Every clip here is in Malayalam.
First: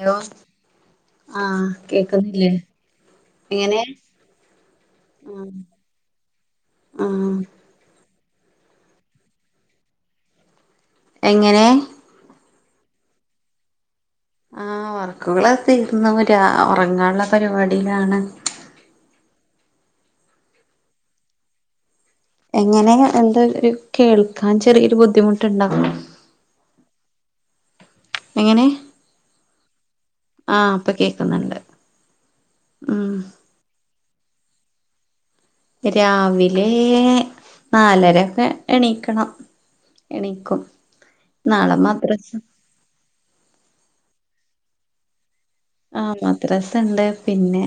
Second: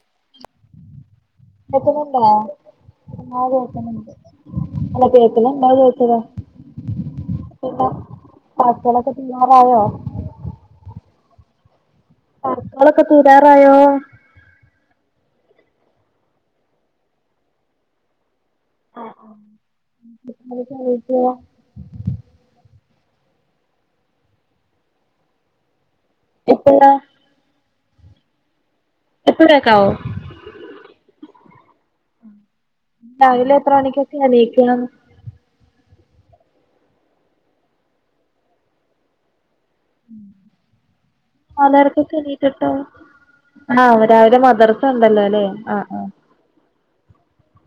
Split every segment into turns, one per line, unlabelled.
ഹലോ ആഹ്
കേക്കുന്നുണ്ടോ
കേക്കുന്നില്ലേ
ആ
എങ്ങനെ
കേക്കുന്നുണ്ട് അല്ല
ആഹ്
കേക്കുന്നുണ്ടോന്ന് ചോയിച്ചതാ
ആഹ്
പിന്നെ [unintelligible]
എങ്ങനെ
വർക്കുകൾ ഒക്കെ തീരാറായോ
ആ വർക്കുകൾ തീർന്നര് ഉറങ്ങാള്ള പരിപാടിയിലാണ്
ആഹ ആ [unintelligible]
എങ്ങനെ എന്താ ഒരു കേൾക്കാൻ ചെറിയൊരു ബുദ്ധിമുട്ടുണ്ട
എപ്പോഴ
എങ്ങനെ
ഇപ്പോകേക്കാവോ
ആ ഇപ്പൊ കേക്കുന്നുണ്ട് ഉം
രാവിലെ എത്ര മണിക്കാ എണീക്കാ
രാവിലെ നാലരൊക്കെ എണീക്കണം എണിക്കും നാളെ മദ്രസ
[inaudible] ആഹ രാവിലെ മദർസ ഉണ്ടല്ലോ ല്ലേ
ആഹ മദ്രാസണ്ട് പിന്നെ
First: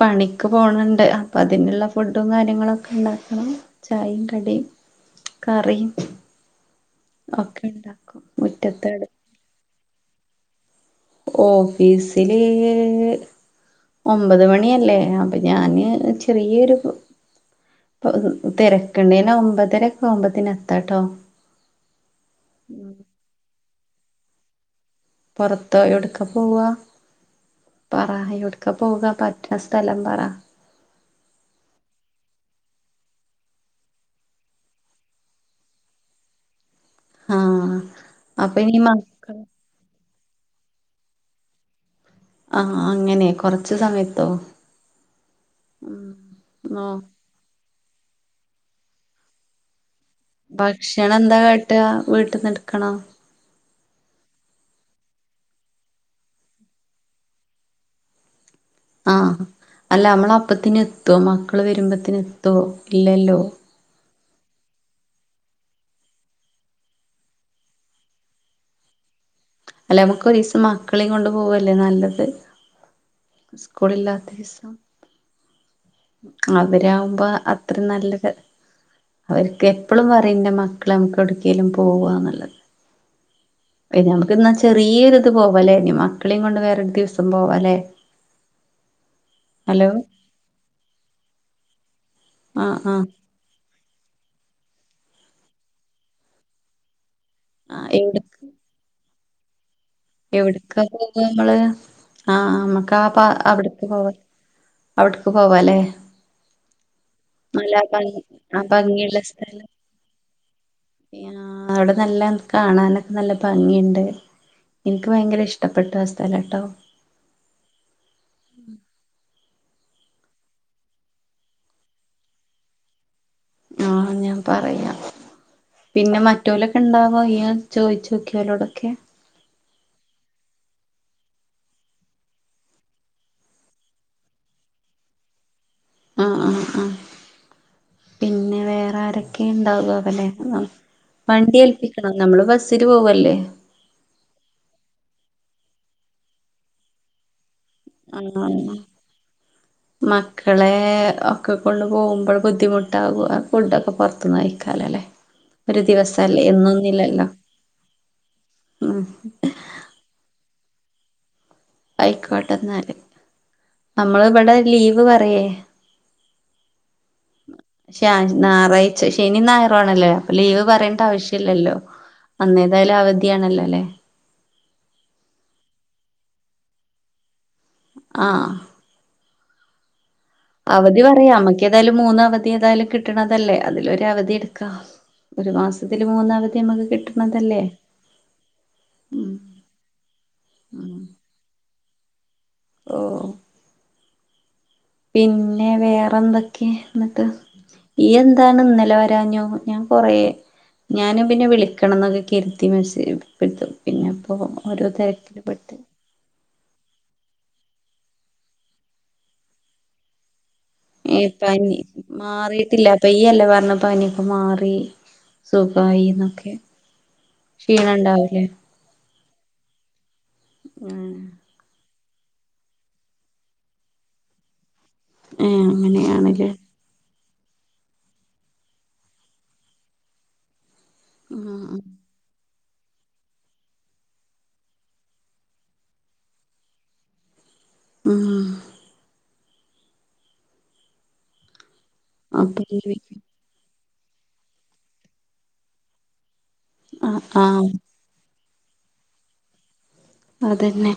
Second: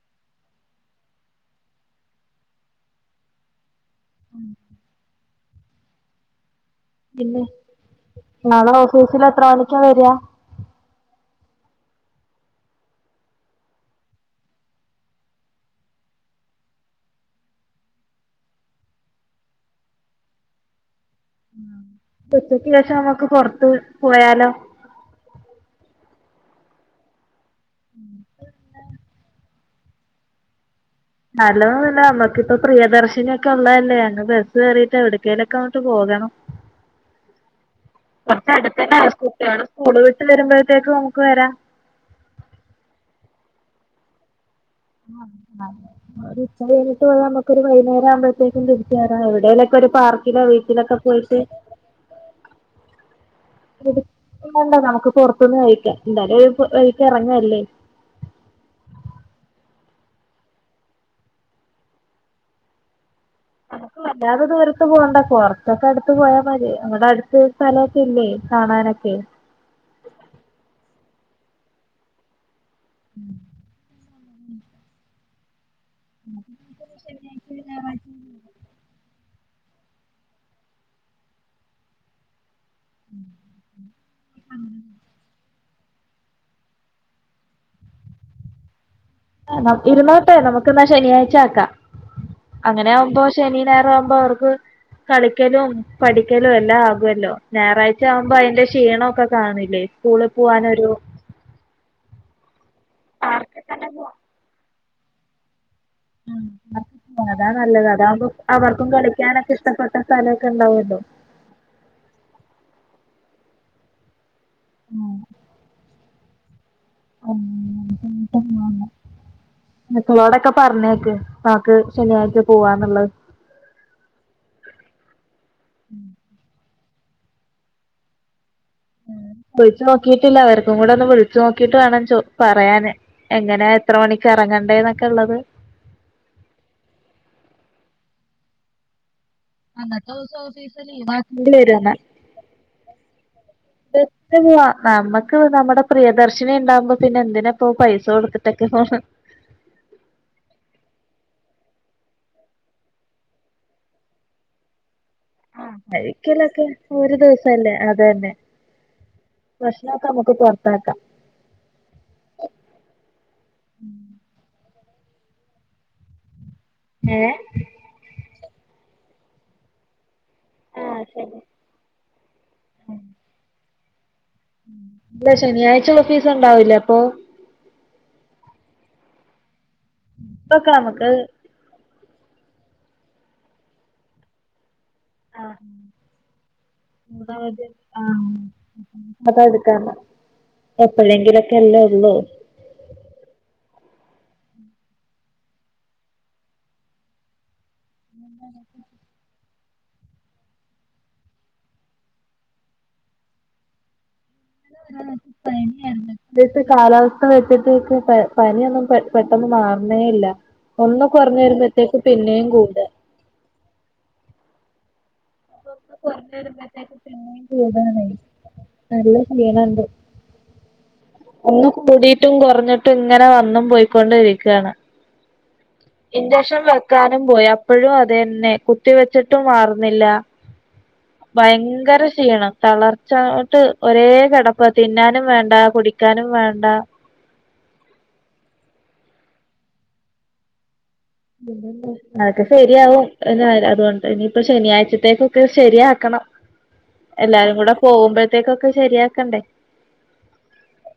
പണിക്ക് പോണണ്ട് അപ്പൊ അതിനുള്ള ഫുഡും കാര്യങ്ങളൊക്കെ ഉണ്ടാക്കണം ചായി കടിം കറിം
പിന്നെ നളെ ഓഫീസിൽ എത്ര മണിക്ക വരിക
ഓഫീസില് ഒമ്പത് മണിയല്ലേ അപ്പൊ ഞാന് ചെറിയൊരു ഇ തിരക്കണ്ടേ ന ഒമ്പതരക്കെ ആവുംമ്പതിന് എത്തട്ടോ
ഉച്ചക്ക് ശേഷം നമ്മുക്ക് പുറത്ത് പോയാലോ
പുറത്തോ എവിടുക്ക പോവ പറ എടുക്ക ഒക്കെ പോക പറ്റിയ സ്ഥലം പറ
അലോ നമ്മക്കിപ്പ പ്രിയദർശിനിയൊക്കെ ഉള്ളതല്ലേ അങ്ങ് ബെസ്സ് കേറിട്ട് എവ് ട്ക്കേലൊക്കെ അങ്ങിട്ട് പോകണം
ആഹ്
കൊർച്ച്
അപ്പൊ ഇനി
അടുത്തേക്ക്
മക്കള്
കുട്ട്യോള് സ്കൂള് വിട്ട് വരുമ്പോഴത്തേക്ക് നമുക്ക് വരാം
ആഹ് അങ്ങനെ കൊറച്ച് സമയത്തോ
[unintelligible] ഒര്
നോ
ഉച്ചായിട്ട് പോരാനമ ക്ക് ഒര് വൈന്നേരാമ്പത്തേക്കും തിരിച്ച് വരാ എവിടേലൊക്കെഒര്പാർക്ക്
ഭക്ഷണംന്താ കാട്ടാവീട്ട്ന്ന്ട്ക്കണ
എട്കണ്ട നമുക്ക് പൊറത്ത്ന്ന് കഴിക്കന്താലും ഒരു വഴിക്ക് ഇറങ്ങല്ലേ
ആഹ് അല്ല അമ്മള് അപ്പത്തിന് എത്വോമക്കള് വെരുമ്പത്തിന് എത്വോഇല്ലല്ലോ
നമുക്ക് വല്ലാതെ ദൂരത്ത് പോണ്ട കൊറച്ചൊക്കെ അടുത്ത് പോയാ മതി അവിടെ അടുത്ത് സ്ഥലൊക്കെ ഇല്ലേ കാണാനൊക്കെ
അല്ല അമുക്കൊരീസം മക്കളികൊണ്ട് പോവല്ലേ നല്ലത്
ഉം
സ്കൂളില്ലാത്തീസം അവരാമ്പോ അത്ര നല്ല അവര്ക്ക് എപ്പളുംപറിം ന്റെമക്ക്ളെ നമുക്ക് എടക്കേലും പോവ്വാന്ള്ളത് നമുക്ക്ന്ന ചെറിയൊര്ത് പോവല്ലേ ഇനിമ ക്ക്ളീംകൊണ്ട് വേറൊരുദിവസം പോവാല്ലേ
ഇരുന്നോട്ടേ നമുക്ക്ന്നാശെനിയാഴ്ച്ച
ആഹ് ആഹ്
ആക്കാഅങ്ങനവുമ്പോ ശെനി ഞായറുആമ്പോ അവർക്ക് കളിക്കലും പഠിക്കലും എല്ലാ ആകുല്ലോ
ആഹ്
ഞായറാഴ്ച
എവിടക്ക്
ആവുമ്പോ അയ്ന്റെ ഷീണം ഒക്കെ കാണില്ലേ സ്കൂളിൽ
ഏവ്ട്ക്ക
പോവാനൊരു
പോവ്വാമ്മള് ആഹ് ആ മ്മക്കാആപാ അവ്ട്ക്ക് പോവ്വ ഔട്ക്ക് പോവാലേ
ആഹ് അതാ നല്ലത് അതാവുമ്പോ
ആ
അവർക്കും
ഭംഗിയുള്ള
കളിക്ക്യാനൊക്കെ ഇഷ്ടപ്പെട്ട സ്ഥലൊക്കെണ്ടാവല്ലോ
യാ ഔടെ നല്ല കാണാനൊക്കെ നല്ല ഭംഗിണ്ട് ഇൻക്ക് ഭയങ്കര ഇഷ്ടപ്പെട്ടു ആ സ്ഥലട്ടോ
മക്കളോടൊക്കെ പർനേക്ക് പാക്ക് ശെന്യാഴ്ച പുവ്വാന്ള്ളത്
ആഹ് ഞാപറയാ പിന്നെമ റ്റോലക്കണ്ടാവോ ഇയ് ചോയ്ചോക്കി ഓലോടൊക്കെ
വിളിച്ചോക്കിട്ടില്ല അവർക്കുംകൂടെഒന്ന് വിളിച്ചോക്കിട്ട് വാണം ചോ പറയാന് എങ്ങനേഎത്ര മണിക്ക് എറങ്ങണ്ടേ ന്നൊക്കെള്ളത്
ആഹ് ആഹ് ആഹ് പിന്നെ വേറാരൊ ക്കെണ്ടാവ്വ്
അന്നത്തെ
വല്ലെ
ദിവസം
നം
ഓഫീസ് ലീവാക്കേണ്ടി
വണ്ടി
വരും
ഏൽപ്പിക്കണ നമ്മള് ബസ്സില് പോവല്ലേ
ബസില്ല നമ്മക്ക് നമ്മടെ പ്രിയദർശിനി ണ്ടാമ്പോ പിന്നെ എന്തിനപ്പോ പൈസ
ആ
കൊടുത്തിട്ടൊക്കെ
[unintelligible]
പോണ്
മക്കളേഒക്കെകൊണ്ട്പോവുമ്പോ ബുദ്ധിമുട്ടാവ്വോ ഫുഡൊക്കെ പൊർത്ത്ന്ന് അയ്ക്കാലൊല്ലേ
ആഹ് കഴിക്കലൊക്കെ ഒര്ദിവസല്ലേ അതന്നെ
ഉം
ഭഷ്നോക്കെമുക്ക് പൊർത്താക്കാ
അയ്ക്കോട്ടന്നാല് നമ്മള്ഇവടെ ലീവ് പറയേ
ഏ
ശ്യാൻജ് നാറാഴ്‌ച്ച ശെനിനായറും ആണല്ലേ ലീവ് പറണ്ട
ആഹ് ശരി
ആവശ്യല്ലല്ലോ അന്നേതായാലും അവധിണല്ലോല്ലേ
അല്ല ശനിയാഴ്ച്ചഓഫീസ്ണ്ടാവില്ലേ അപ്പൊ
ആഹ്
ഇപ്പൊക്കെ
അവധി
നമുക്ക്
പറയാമ്മക്കേതായാലും മൂന്ന് അവധി തായാലും കിട്ടണതല്ലേ അതിലൊരവധിട്ക്കാ
ആഹ് മൂന്നഅവധി ആഹ്
ഉം
അത് എടുക്കാ യെപ്പഴേങ്കിലൊക്കെല്ലേള്ളൂ
ഓ പിന്നെ വേറെന്തൊക്കെന്ട്ട് ഇഎന്താണ്ഇന്നലെ വരാഞ്ഞു ഞാൻ കുറേ ഞാനും പിന്നെ വിളിക്കണം എന്നൊക്കെ കരുത്തി മെസ്പ്പെടുത്തും പിന്നെ അപ്പോൾ ഓരോ തിരക്കില്ലേ പെട്ട്
പനിയായിരുന്നു ഇപ്പോഴത്തെ കാലാവസ്ഥ വെച്ചിട്ട് എനിക്ക് പനിയൊന്നും പെട്ടെന്ന് മാറണേയില്ല ഒന്ന്
ഏ
കുറഞ്ഞ്
പനി
വരുമ്പോഴത്തേക്ക് പിന്നെയും കൂടയ
മാറിയിട്ടില്ല ഈ അല്ല പറഞ്ഞ് പനിയൊക്കെ മാറി
കൊറഞ്ഞു
സുഖമായിന്നൊക്കെ
വരുമ്പോഴത്തേക്ക് പിന്നെയും
ശീണം
കൂടാണേ
ഉണ്ടാവലേ
നല്ല ശീണം ഉണ്ട് ഒന്ന് കൂടി കൂടെയിട്ടും കുറഞ്ഞിട്ടും ഇങ്ങനെ വന്നും പോയിക്കൊണ്ടിരിക്കയാണ്
ഏ അങ്ങനെയാണല്ലേ
ഇൻജക്ഷൻ വെ ക്കാനും പോയി അപ്പോഴും അത തന്നെ കുത്തി വെച്ചിട്ടും മാറുന്നില്ല
ഉം
ഭയങ്കര ശീണം തളർച്ചോട്ട് ഒരേ കിടപ്പ തിന്നാനും വേണ്ട കുടിക്കാനും വേണ്ട
ഉം
പിന്നെ എന്താ അതക്കൊ
അപ്പൊ
ശരിയാവും എന്ന അതുകൊണ്ട് ഇനിയിപ്പോ ശനിയാഴ്ചത്തേക്കൊക്കെ ശരിയാക്കണം
ആഹ്
എല്ലാരും
ആഹ്
കൂടെ പോകുമ്പോ അത്തേക്കെ ശരിയാക്കണ്ടേ
അതെന്നെ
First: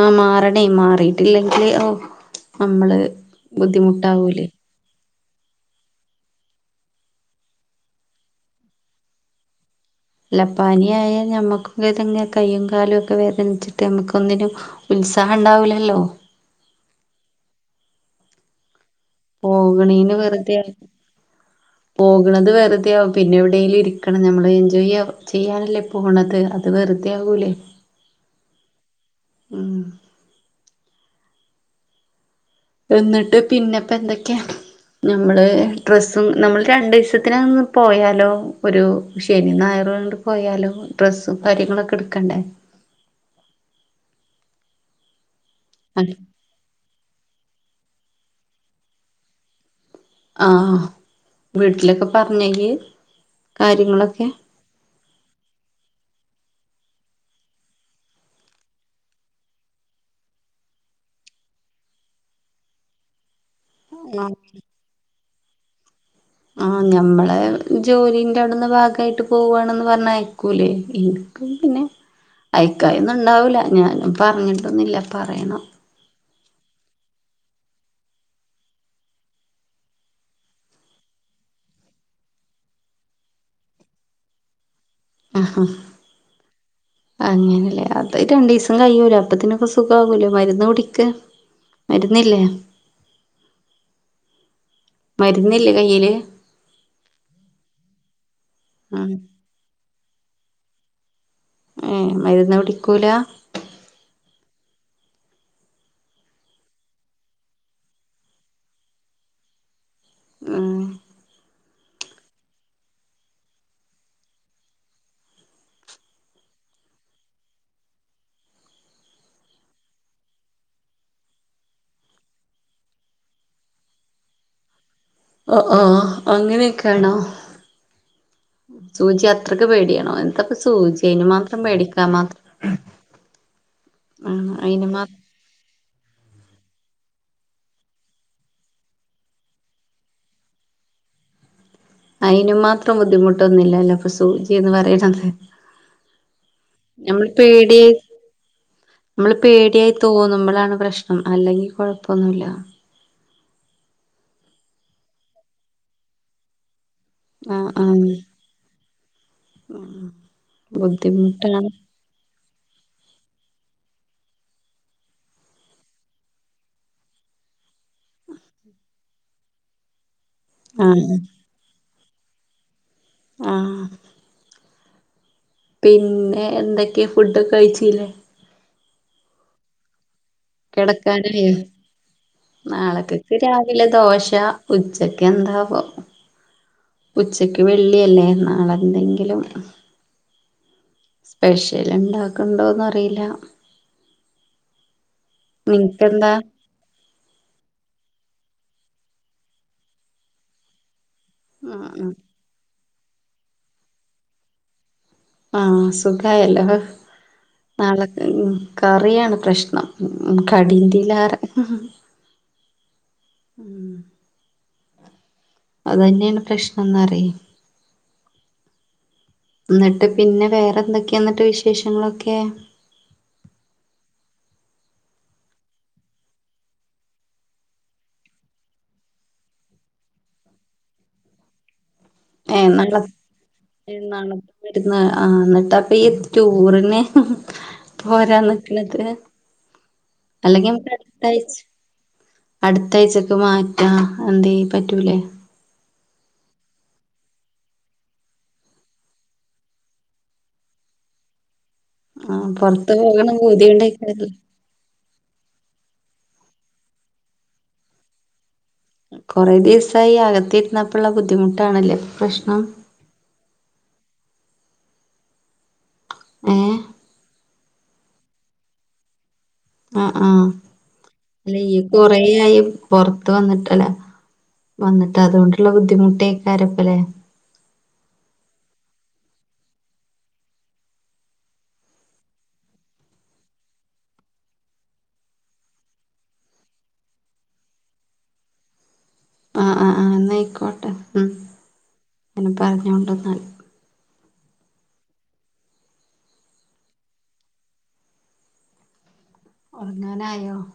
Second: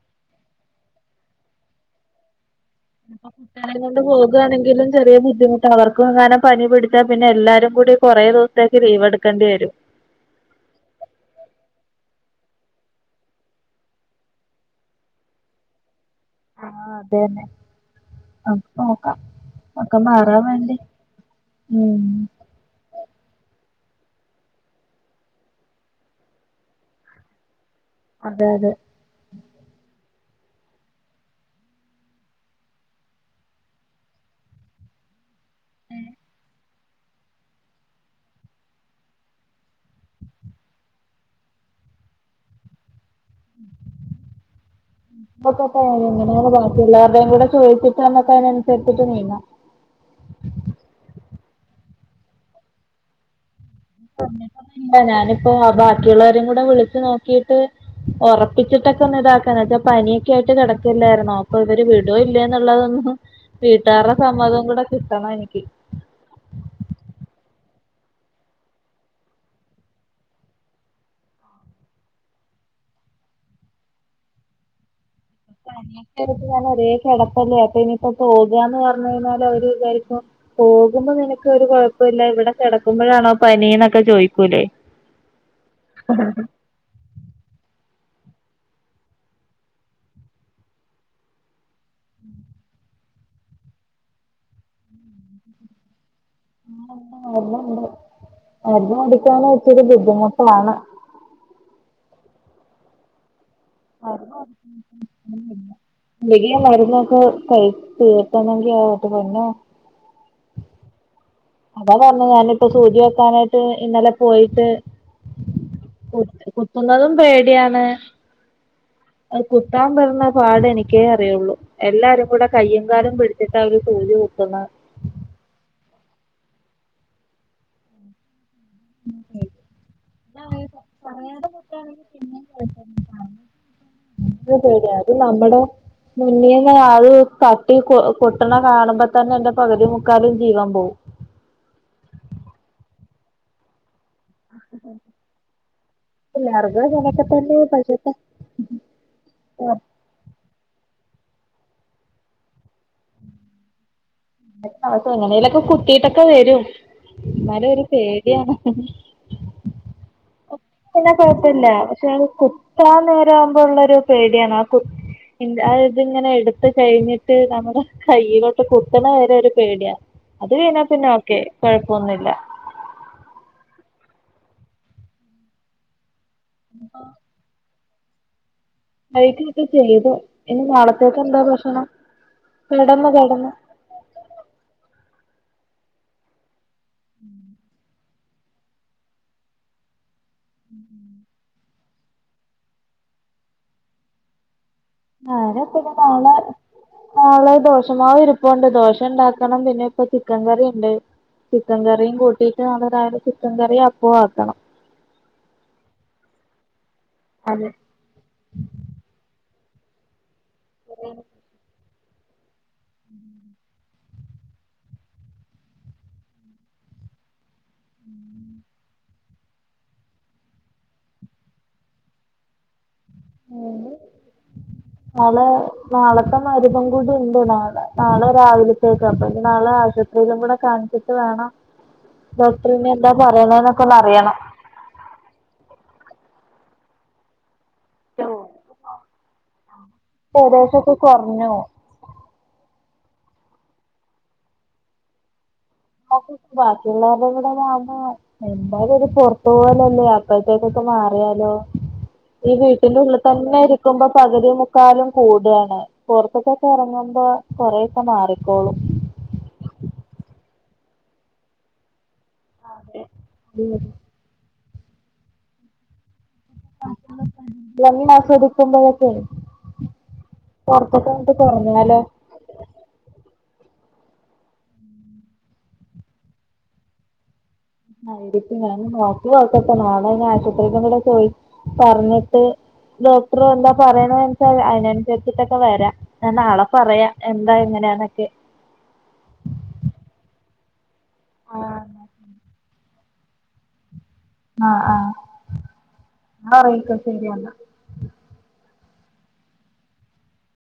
ആഹ മാറണേ മാറിട്ടില്ലെങ്കില് ഓ നമ്മള്
അപ്പൊ കുട്ടികളെ കൊണ്ട്
ബുദ്ധിമുട്ടാവൂലേ
പോകുകയാണെങ്കിലും ചെറിയ ബുദ്ധിമുട്ട് അവർക്കും അങ്ങനും പനി പിടിച്ച പിന്നെ എല്ലാരും കൂടി കുറേ ദിവസത്തേക്ക് ലീവ് എടുക്കേണ്ടി വരും
എല്ലാ പാനിയായാൽ നമ്മുക്ക് ഏതെങ്ങനെ കൈയും കാലുമൊക്കെ വേദനിച്ചിട്ട് നമുക്ക് ഒന്നിനും ഉത്സാഹം ഉണ്ടാവൂല്ലല്ലോ
ആഹ അതെ തന്നെ ആഹ നോക്കം
പോകണന് വെറുതെും
ഉം
പോകണത് വെറുതെ ആവും പിന്നെ ഇവിടെ എയിലും ഇരിക്കണം നമ്മൾ എൻജോയ് ചെയ്യാനല്ലേ പോകണത് അത് വെറുതെ ആകൂലേ [unintelligible]
അതെ അതെ
ഉം എന്നിട്ട് പിന്നെപ്പ എന്തൊക്കെയാ നമ്മള് ഡ്രസ്സും നമ്മൾ രണ്ട് ദിവസത്തിന് പോയാലോ ഒരു ശനി ഞായർ അങ്ങോട്ട് പോയാലോ ഡ്രസ്സും കാര്യങ്ങളും ഓക്കെ എടുക്കണ്ടേ
[inaudible] പിള്ളേരെടെയും കൂടെ ചോദിച്ചിട്ട് നമ്മുക്ക് അതിനാനുസരിച്ച് നീങ്ങാം
ആഹ് വീട്ടിലൊക്കെ പറഞ്ഞോ ഇയ്യ് കാര്യങ്ങളൊക്കെ
ഇല്ല ഞാനിപ്പോ ആ ബാക്കിയുള്ളവരും കൂടെ വിളിച്ചു നോക്കിട്ട് ഉറപ്പിച്ചിട്ടൊക്കെ ഒന്ന് ഇതാക്ക എന്ന വച്ചാ പനിയൊക്കെ ആയിട്ട് കിടക്കില്ലായിരുന്നോ അപ്പൊ ഇവര് വിടോ ഇല്ല എന്നുള്ളതൊന്നും വീട്ടുകാരുടെ
ആഹ്
സമ്മഥവും കൂടെ കിട്ടണം എനിക്ക്
ആ ഞമ്മളെ ജോലിന്റെ അവിടുന്ന് ഭാഗമായിട്ട് പോവാണന്ന് പറഞ്ഞ അയക്കൂലേ പിന്നെ അയക്കായൊന്നുണ്ടാവില്ല ഞാൻ പറഞ്ഞിട്ട് ഒന്നില്ല പറയണം
[unintelligible] ഞൻ ഒരേ കിടപ്പ് അല്ലെ അപ്പൊ ഇനിയിപ്പോ പോകുവാ പറഞ്ഞ കഴിഞ്ഞാൽ അവര് വിചാരിക്കും പോകുമ്പോ നിനക്ക് ഒരു കുഴപ്പയില്ല ഇവിടെ കിടക്കുമ്പോഴാണോ പനി എന്നൊക്കെ ചോദിക്കൂലേ
ആഹ് അങ്ങനല്ലേ അത് രണ്ടു ദിവസം കഴിയലോ അപ്പത്തിനൊക്ക സുഖമാകല്ലോ മരുന്ന് കുടിക്ക് മരുന്നില്ലേ മരുന്നില്ലേ കയ്യിയില്
ആ മരുന്ന് ഉണ്ട് മരുന്ന്
ആഹ്
കുടിക്കാന്‍ ഇച്ചിരി ബുദ്ധിമുട്ടാണ്
ഏഹ് മരുന്ന് കുടിക്കൂല
[inaudible] വലിയ മരുന്നൊക്കെ കഴിച്ച് തീർത്തണെങ്കി എന്റെ പോന്നോ
ഉം
അതാ പറഞ്ഞത് ഞാൻ ഞാനിപ്പോ സൂചി വെക്കാനായിട്ട് ഇന്നലെ പോയിട്ട് കു കുത്തുന്നതും പേടിയാണ് അത് കുത്താൻ പെടുണ പാട് എനിക്കേ അറിയുള്ളൂ എല്ലാരും കൂടെ കയ്യും കാലും പിടിച്ചിട്ട് അവര് സൂചി കുത്ത്ന്നേ
ഓഹ് ഓഹ് അങ്ങനെയൊക്കെയാണോ സൂചി അത്രയ്ക്ക് പേടിയണോ എന്താപ്പ സൂചി ആയ്ന്
പറയാതെ
മാത്രം
പൊട്ടാണെങ്കിൽ
പേടിക്കാൻ മാത്രം ആ
നല്ല
അയിന്
പേടിയാ
മാ
അത് നമ്മടെ മുന്നിന്ന് അത് തട്ടി കൊ കൊട്ടണ കാണുമ്പ തന്നെ എൻന്റെ പകുതി മുക്കാലും ജീവൻ പോവും
അയിന് മാത്രം ബുദ്ധിമുട്ടൊന്നില്ലല്ലോ സൂചിന്ന് പറയണത്
പിള്ളേർക്ക് അങ്ങനൊക്കെ
ഞമ്മൾ
തന്നെ
പേടി
പശുത്തെ
ഞമ്മള് പേടിയായി തോന്നുമ്പോളാണ് പ്രശ്നം അല്ലെങ്കിൽ കൊഴപ്പൊന്നുല്ല
[unintelligible] എങ്ങനെയെങ്കിലും കുത്തിട്ടൊക്കെ വരും
ആ
ഇന്നാലും ഒരു പേടിയാണ്
ഉം
പിന്നെ കുഴപ്പമില്ല പക്ഷെ കുത്താൻ നേരം ആവുമ്പോള്ള ഒരു പേടിയാണ് ആ കു അ ഇതിങ്ങനെ എടുത്ത കഴിഞ്ഞിട്ട് നമ്മുടെ കയ്യിലോട്ട് കുത്ത്ണ വരെ ഒരു പേടിയാ അത് കഴിഞ്ഞാൽ
ആ
പിന്നെ ഒക്കെ കുഴപ്പൊന്നുമില്ല
ആഹ് പിന്നെ എന്തൊക്കെ ഫുഡൊക്കെ കഴിച്ചില്ലേ
കഴിക്കൊക്കെ ചെയ്തു ഇനി നാളത്തേക്ക് എന്താ
കിടക്കാനായോ
ഭക്ഷണം കെടന്നു കെടന്നു
വിലെ ദോശ ഉച്ചക്ക് എന്താവോ ഉച്ചക്ക് വെള്ളിയല്ലേ നാളെ എന്തെങ്കിലും
ഉം
സ്പെഷ്യൽ ഇണ്ടാക്ക്ണ്ടോന്ന് അറിയില്ല
ആരാപ്ത്
നിനക്കെന്താ
കാണാ നാളെ ദോഷമാവ് ഇരിപ്പുണ്ട് ദോഷ ഇണ്ടാക്കണം പിന്നെ ഇപ്പൊ ചിക്കൻ കറി ഇണ്ട്
ആ
ചിക്കൻ
ആ
കറിയും കൂട്ടിട്ട് നാളെ രാവിലെ ചിക്കൻ കറിയും അപ്പം ആക്കണം
ആ സുഖായല്ലോ
അതെ
നാളെ കറിയാണ് പ്രശ്നം കടിന്റെലാറെ
ഉം
ഉം അത് തന്നെയാണ് പ്രശ്നംന്ന് പറയാ
ഉം
ന്നിട്ട് പിന്നെ വേറെ എന്തൊക്കെയാ ന്നിട്ട് വിശേഷങ്ങളൊക്കെ [inaudible]
നാളെ നാളത്തെ മരുന്നും കൂടി ഉണ്ട് നാളെ നാളെ രാവിലത്തേക്ക് അപ്പം ഇനി നാളെ ആശു ഒന്നും കൂടെ കാണിച്ചിട്ട് വേണം
ഏഹ്
ഡോക്ടറിനി
നാളെ
എന്താ പറയണേന്നൊക്കെ ഒന്ന്
ഏഹ് നാളെ
അറിയണം
ആഹ് ന്നിട്ട് അപ്പം ഈ ടൂറിന്ന് പോരാൻ നിക്ക്ണത് എത്ത്നാ അല്ലെങ്കിൽ നമ്മക്ക്
ഏകദേശൊക്കെ
അടുത്ത
കുറഞ്ഞു
ആഴ്ച അടുത്ത ആഴ്ചക്ക് മാറ്റാ എന്തേ പറ്റൂലേ
ബാക്കിയുള്ള വരുടെ കൂടെ വേണ്ടേ എന്തായാലും ഒരു പുറത്തു പോവലല്ലേ അപ്പഴത്തേക്കൊക്കെ മാറിയാലോ
ആഹ്
ഈ
പൊറത്ത്
വീട്ടിന് ഉുള്ളിൽ
പോകണ
തന്നെ ഇരിക്കുമ്പോ
പൂതിയോണ്ടേക്കാരല്ലേ
പകുതി കാലും കൂടാണ് പുറത്തൊക്കൊക്കെ ഇറങ്ങുമ്പോ കൊറേൊക്കെ മാറിക്കോളും
കുറെേ ദിവസായി അകത്തിരുന്നപ്പോള്ള ബുദ്ധിമുട്ടാണല്ലേ ഇപ്പം പ്രശ്നം
ഉം
ഏഹ്
ഭംഗി ആസ്വദിക്കുമ്പോഴൊക്കെ
ആഹ് ആഹ്
പുറത്തൊക്കെ അങ്ങട്ട്
അല്ലെ ഇ
കുറഞ്ഞാലോ
കൊറേയായി പുറത്ത് വന്നിട്ടല്ല വന്നിട്ട് അതുകൊണ്ടുള്ള ബുദ്ധിമുട്ടേക്കാരംപ്പല്ലേ
ആയിരിക്കും ഞാന് നോക്കിയോക്കട്ടെ നാളെ ആശുപത്രിക്ക് കൂടെ പോയി പറഞ്ഞിട്ട് ഡോക്ടർ എന്താ പറയണനച്ചാൽ അതിനനുസരിച്ചിട്ടൊക്കെ വരാ എന്ന നാളെ പറയാ എന്താ എങ്ങനെയാണന്നൊക്കെ.
ആഹ് ആഹ് ആഹ് എന്നയിക്കോട്ടെ ഉം
ആഹ്
എന്നാ പറഞ്ഞൊണ്ടന്നാല്.
ആഹ് ആഹ് എന്ന ഒറങ്ങിക്കൊ ശരിയെന്നാ
ഉറങ്ങനായോ?